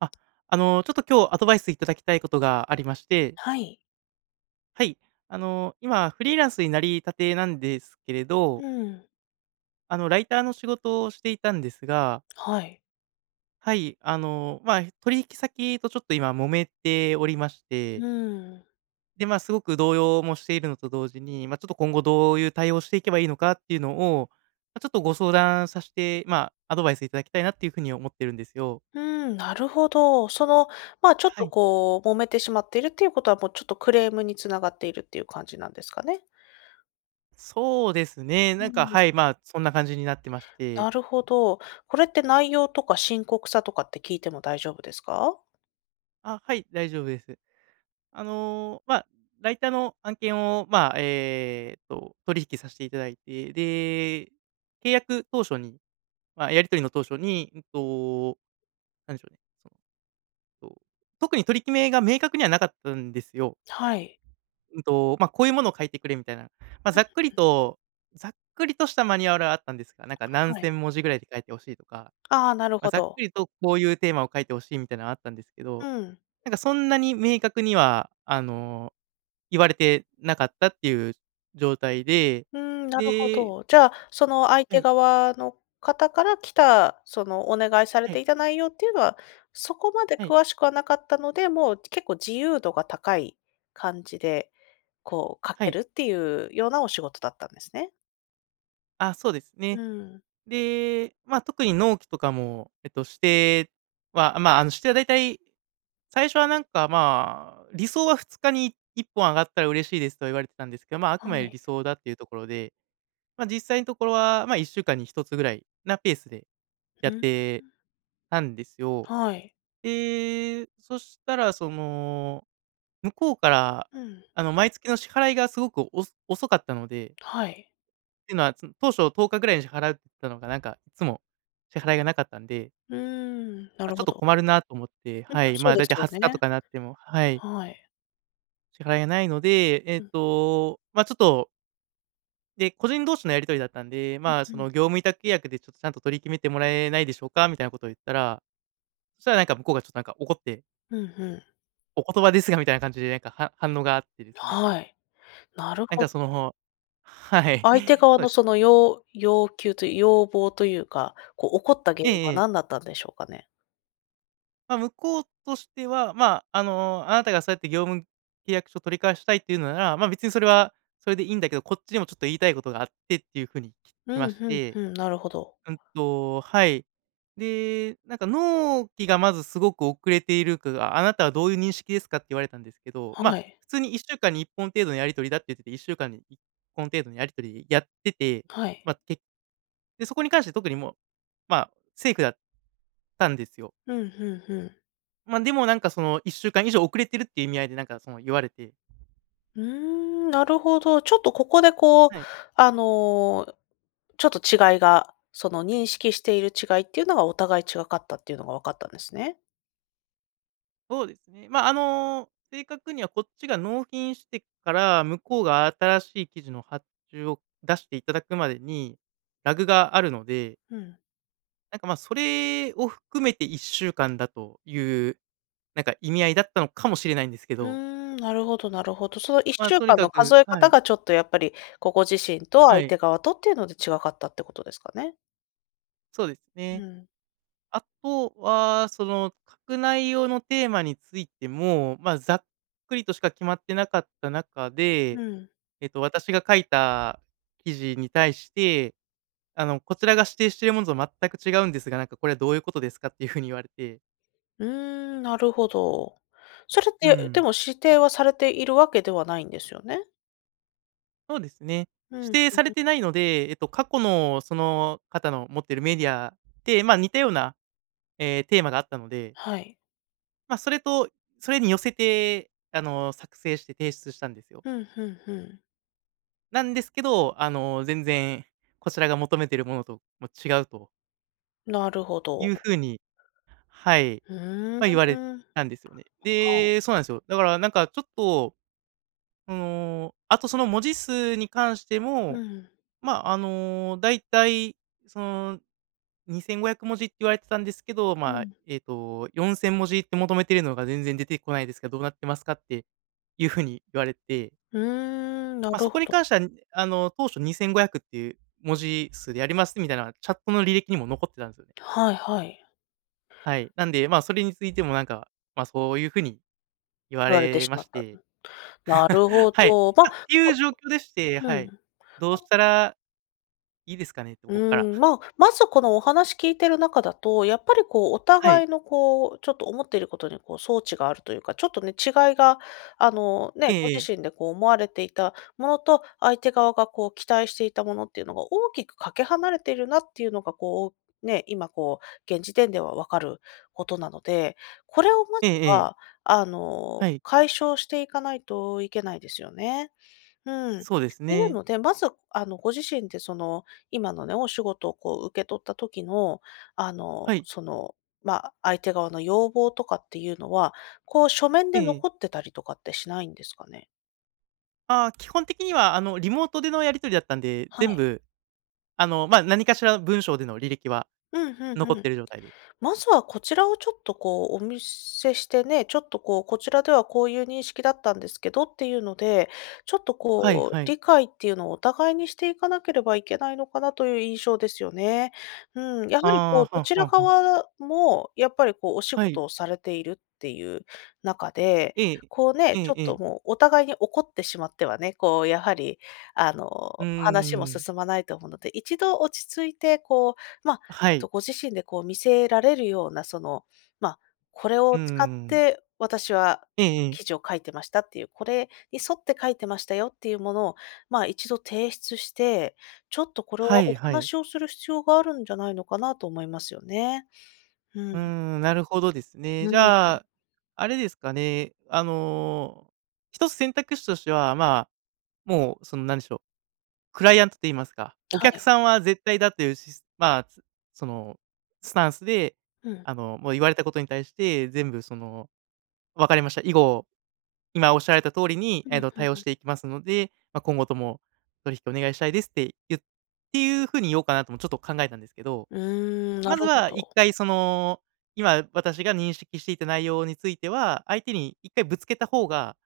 あ、あの、ちょっと今日アドバイスいただきたいことがありまして。はい。はい、あの、今フリーランスになりたてなんですけれどうん。あの、ライターの仕事をしていたんですがはい。はい、あの、ま、取引先とちょっと今揉めておりまして。うん。で、ま、すごく動揺もしているのと同時に、ま、ちょっと今後どういう対応をしていけばいいのかっていうのを、ま、ちょっとご相談さしてま、アドバイスいただきたいなというふうに思っているんですよ。うん、なるほど。その、ま、ちょっはとい。こう揉めてしまっているっていうことは、もう、ちょっとクレームに繋がっているっていう感じなんですかね？そうですね、うなんか、ん。はい、ま、そんな感じになってまして。なるほど。これって内容とか深刻さとかって聞いても大丈夫ですか？あ、はい、大丈夫です。あの、ま、ライターの案件を、ま、えっと、取引さしていただいて。で、契約当初に、ま、やり取りの当初に、うんと、なんでしょうね、その、と特に取り決めが明確にはなかったんですよ。はい。うんと、ま、こういうものを書いてくれみたいな、ま、うんざっくりうん。とざっくりとしたマニュアルはあったんですが、なんか、何はい。千文字ぐらいで書いて欲しいとか、ああ、なるま、ほざっくど。りとこういうテーマを書いて欲しいみたいなのあったんですけうど、ん。なんか、そんなに明確には、あの、言われてなかったっていう状態で。うん、なるほでど。じゃあ、その、相は手い。側の方から来た、そのお願いされはい。ていた内容っていうのは、そこまではい。詳しくはなかったので、もう結構自由度が高い感じで、こう、書はけい。るっていうようなお仕事だったんですね。あ、そうですうね。ん。で、ま、特に納期とかも、えっと、指定は、ま、あの、指定はだいたい、最初は、なんか、まあ、「理想は2日にい1本上がったら嬉しいです」とは言われてたんですけど、まあ、あくはまでい。理想だっていうところで。ま、実際のところは、まあ、1週間に1つぐらいなペースでやうっーん。てたんですよ。はい。で、そしたら、その、向こうから、うん。あの、毎月の支払いがすごくお遅かったのではい。てのは、そ当初10日ぐらいに払うっつったのが、なんかいつも支払いがなかったんで。うーん、なま、るちょっほとど。困るなと思って、うん、はま、い、まそうあ、でだいすたいよ20日とね。かなってもはい。はい。支払いがないので、えっうん。と、ま、ちょっとで、個人同士のやり取りだったんで、うん、まあ、ふそん。の「業務委託契約でちょちゃんと取り決めてもらえないでしょうか？」みたいなことを言ったら、そしたら、なんか、向こうがちょっと、なんか、怒って。ふんふん。「お言葉ですが」みたいな感じで、なんか、は反応があってですね。はい。なるなんほか、ど。そのはい。相手側そうでのすね。その要要求とい要望というか、こう、怒った原え因はえええ。何だったんでしょうかね？まあ、向こうとしては、まあ、あの、あなたがそうやって業務契約書取り交わしたいっていうのなら、まあ、別にそれはそれでいいんだけど、こっちにもちょっと言いたいことがあってっていう風にき来ふまんしふんて。ふん。なるほど。うんとはい。で、なんか「納期がまず、すごく遅れているかが、あなたはどういう認識ですか？」って言われたんですけど、まはあ、い。普通に1週間に1本程度のやり取りだって言って、1週間に1本程度のやり取りやってて、はい。まあ、けで、そこに関して特にもう、まあ、セーフだったんですよ。ふんふんふん。ま a、でもなんかその、1週間以上遅れてるっていう意味合いでなんかその言われて。ふーん、なるほど。ちょっと、ここでこう、はい。あの、ちょっと違いが、その認識している違いっていうのが、お互い違かったっていうのが分かったんですね。そうですね。まあ、あの、正確にはこっちが納品してから、向こうが新しい記事の発注を出していただくまでに、ラグがあるのでうん。なんか、ま、それを含めて1週間だという、なんか意味合いだったのかもしれないんですけうーど。ん、なるほどなるほど。そのいっましあ、ゅうとにかんかのく数えは方い。がちょっとやっぱり、こう、ご自身とは相い。手側とっていうので違かったってことですかね。そうですうね。ん。あとは、その、書く内容のテーマについても、まあ、ざっくりとしか決まってなかった中うで、ん。えっと、私が書いた、記事に対して「あの、こちらが指定してるものと全く違うんですが、なんかこれはどういうことですか？」っていう風に言われて。うーん、なるほど。それっうーて、でん。も、指定はされているわけではないんですよね？そうですね、う指ん。ん定されん。てないので、えっと、過去の、その方の持ってるメディアで、まあ、似たような、え、テーマがあったのではい。まあ、それとそれに寄せて、あの、作成して提出したんですよ。ふんふんふん。なんですけど、あの、全然、こちらが求めてるものと、も、違うとなるほいうど。風に、はい、うーん。ま、言われたんですよね。はい。で、そうなんですよ。だから、なんかちょっと、その、あと、その文字数に関してうも、ん。まあ、あの、だいたい、その、2500文字って言われてたんですけど、うまあ、ん。えっと「4000文字って求めてるのが全然出てこないですが、どうなってますか？」っていう風に言われてうーん、なまあ、るそほこにど。関しては、あの、当初、2500っていう文字数でやりますみたいな、チャットの履歴にも残ってたんすよね。はいはい。はい、なんで、まあ、それについてもなんか、まあ、そういう風に言わ言われてれしままっした。うてん。な るほはい。ど、ま、あ、ほていう状況でして。うはん。まい。どうしたら、いいですかね？とうこっから。ーん、ま、まずこのお話聞いてる中だと、やっぱりこう、おはい。互いのこう、ちょっと思っていることにこう、そうちがあるというか、ちょっとね、違いが、あの、ね、えごえ自ええ。身でこう、思われていたものと、相手側がこう、期待していたものっていうのが、大きくかけ離れているなっていうのがこう、ね。今こう、現時点では分かることなので、これをまえずえええ。は、あの、はい。解消していかないと、いけないですよね？うん。っそうですていうね。ので、まず、あの、ご自身でその、今のね、お仕事をこう、受け取った時の、あの、はい。その、まあ、相手側の要望とかっていうのは、こう書面えでえ。残ってたりとかってしないんですかね？ああ、基本的には、あの、リモートでのやり取りだったんで、は全い。部、あの、まあ、何かしらの文章での履歴はうん、ふんふ残っん。ている状態で。まずはこちらをちょっと、こう、お見せしてね。ちょっと、こう、こちらではこういう認識だったんですけどっていうので、ちょっと、はいこう、はい。理解っていうのをお互いにしていかなければいけないのかなという印象ですよね。うん。やはり、こう、ああ、どはちらはかは。はもやっぱり、こう、お仕はい。事をされているっていう中で、ええ。こうえね。ちえょっえと、え。もう、お互いに怒ってしまってはね、こう、やはり、あうーの、話もん。進まないと思うので、一度落ち着いて、こう、ま、はえっと、い。ご自身で、こう、見せられるような、その、まあ、これをう使っん。て私はええええ。記事を書いてましたっていう、これに沿って書いてましたよっていうものを、まあ、一度提出して、ちょっとこれははおいはい。話をする必要があるんじゃないのかなと思いますよね。ううん。ーん。なるほどですね。うじん。ゃ、あれですかね。あの、1つ選択肢としては、まあ、もう、その、何でしょう、クライアントと言いますか、おは客い。さんは絶対だっていうしすまあ、すその、スタンスで、うん。あの、もう言われたことに対して、全部その、「わかりました。以後、今おっしゃられた通りに、うんえうっんと、対応うしん。ていきますので、ま、今後とも、取引お願いしたいです」ってゆっていう風に言おうかなともちょっと考えたんですけど。うーん。なまるずほはいっど。かい、その、今私が認識していた内容については、相手に1回ぶつけた方が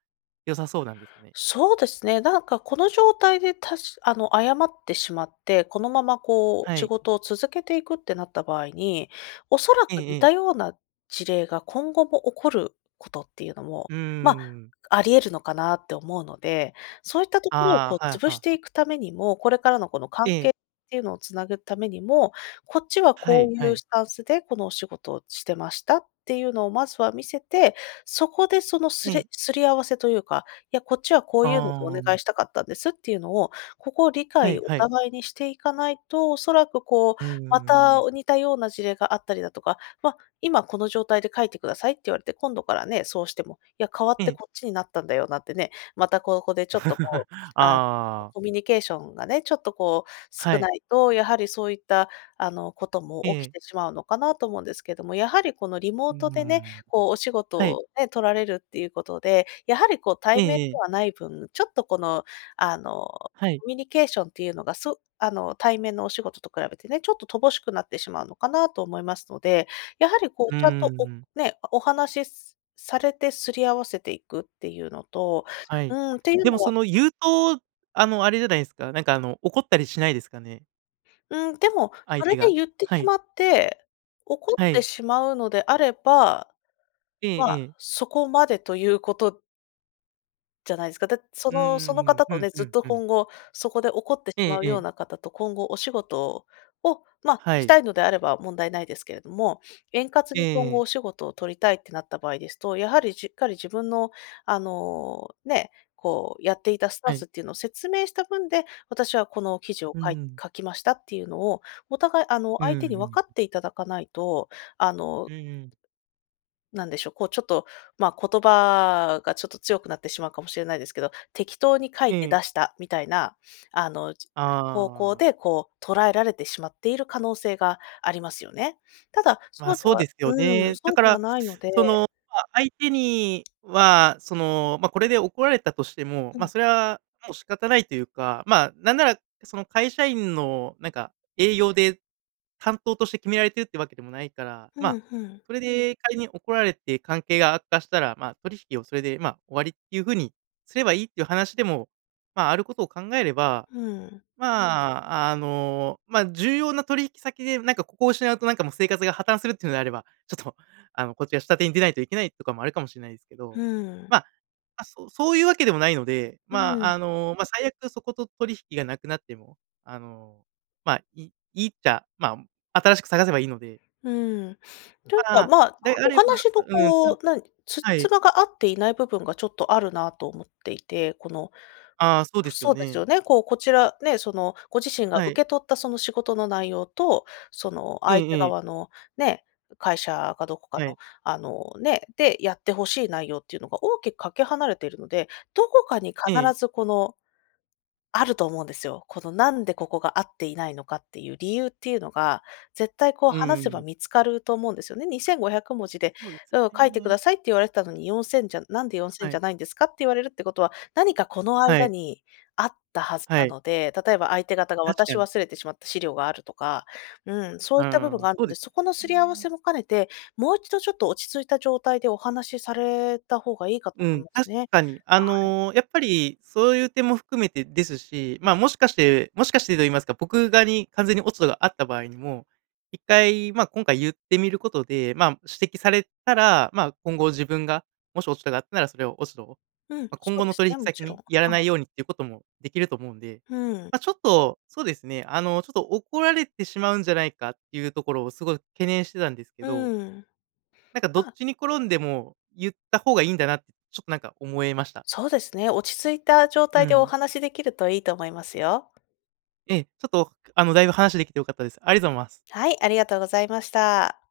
良さそうなんですかね。そうですね、なんか、この状態で、たしあの、謝ってしまって、このまま、こう、は仕い。事を続けていくってなった場合に、おそらえくえ似たええ。ような事例が今後も起こることっていうのも、うーまあ、ん。あり得るのかなって思うので、そういったところを、こあう、あ、はい。は潰あしはてあ。いくためにも、これからのこの関え係え。っていうのをつなぐためにも、こっちははこいういはうい。スタンスでこのお仕事をしてましたっていうのをまずは見せて、そこでそのうすん。れすり合わせというか、いや、こっちはこあういうのでお願いあ。したかったんですっていうのを、ここを理は解、いおはい。互いにしていかないと、おそらく、こう、うまーた、ん。お似たような事例があったりだとか、ま、今この状態で「書いてください」って言われて、今度からね、そうしても、いや、変わっえてえ。こっちになったんだよなってね、またここでちょっと、こう、ああ、あ。コミュニケーションがね、ちょっとこうは少い。ないとやはりそういった、あの、ことえも起え。きてしまうのかなと思うんですけども。やはり、この、リモうーートでね、ん。こう、お仕事はい。をね、取られるっていうことで、やはり、こう、え対面でえええ。はない分、ちょっと、この、あの、はい。コミュニケーションっていうのが、そあの、対面のお仕事と比べてね。ちょっと乏しくなってしまうのかなと思いますので、やはり、こうう、ちゃんーと、おん。ね、お話しされて擦り合わせていくっていうのとはい。うん。ていうでも、のそはの、言うと、あの、あれじゃないですか。なんか、あの、怒ったりしないですかね？うん、でも相それ手がで言ってはしい。まって、怒っはてい。しまうのであれば、ええまあ、ええ。そこまでということじゃないですか。だそうんのそうのんうん。方ふとんね、ふずっんとふん。今後そこで怒ってしええまうえようえ。な方と今後お仕事を、ま、はしい。たいのであれば問題無いですけれども、円滑ええに今え後え。お仕事を取りたいってなった場合ですと、やはりしっかり自分の、あの、ね、こう、やっていたスタはンい。スっていうのを説明した分で「私はこの記事をうかんいうん。書きました」っていうのを、お互いあのう相ん手うに分ん。かっていただかないと、あのうんうん。なんでしょ、こう、ちょっと、まあ、言葉がちょっと強くなってしまうかもしれないですけど、適当に書えいてえ。出した、みたいな、あの、ち方向ああ。でこう捉えられてしまっている可能性がありますよね。ただ、ま、そうでそうではすようん、ね。だそうかではら、ないのそでの、まあ、相手には、その、ま、これで怒られたとしても、うま、ん。それはもう仕方ないというか、ま、なんならその会社員のなんか営業で、担当として決められてるってわけでもないから、ふま、んふん。それで仮に怒られて関係が悪化したら、ま、取引をそれで、ま、終わりっていう風にすればいいっていう話でも、ま、あることを考えれば、うん。まあ、あの、ま、重要な取引先でなんかここを失うとなんかもう生活が破綻するっていうのであれば、ちょっと、あのこっちが下手に出ないといけないとかもあるかもしれないですけふど、ん。ま、ま、そうそういうわけでもないので、うま、ん。あの、ま、最悪そこと取引がなくなっても、あの、ま、いいいっちゃ、ま、新しく探せばいいので。うん。というか、ま、ま、であおれば話のううん、なこんう、なんつじはつい。まが合っていない部分がちょっとあるなと思っていて、このああ、そうですよそうですよね。ね、こう、こちらね、そのご自身がは受い。け取ったその仕事の内容と、そのえ相手えええ。側のね、会社かどこかはの、い。あの、ね、でやって欲しい内容っていうのが大きくかけ離れているので、どこかに必ええ。ずこの、あると思うんですよ。この何でここが合っていないのかっていう理由っていうのが、絶対こうう話せばん。見つかると思うんですよね。2500文字で、そうですうん、書いてくね。ださいって言われてたのに、4000じゃなんで4000はじい。ゃないんですか、って言われるってことは、何かこのは間い。にあったはずはない。ので、例えば相手方が確渡かしに。忘れてしまった資料があるとか、うん、そうういった部分ん、があるそうのでで、すそよこのすり合わね。せも兼ねて、もう一度ちょっと落ち着いた状態でお話された方がいいかとう思ん、います確ね。かに。あはい。の、やっぱり、そういう点も含めてですし、まあ、も [unintelligible] しかしてもしかしてと言いますか、僕側に完全に落ち度があった場合にも、1回まあ、今回言ってみることで、まあ、指摘されたら、まあ、今後自分が、もし落ち度があったなら、それを落ち度うん、ま、そ今う後でのす取引ね、も先ちろにん。はやらない。いようにっていうことも出来ると思うんで、ふん。ま、ちょっと、そうですね、あの、ちょっと怒られてしまうんじゃないかっていうところをすごい懸念してたんですけど、うん。なんかどっあちに転んでも、言った方がいいんだなって、ちょっとなんか思えました。そうですね。落ち着いた状う態でおん。話し出来るといいと思いますよ。ええ、ちょっと、あの大分話出来て良かったです。ありがとうございます。はい、ありがとうございました。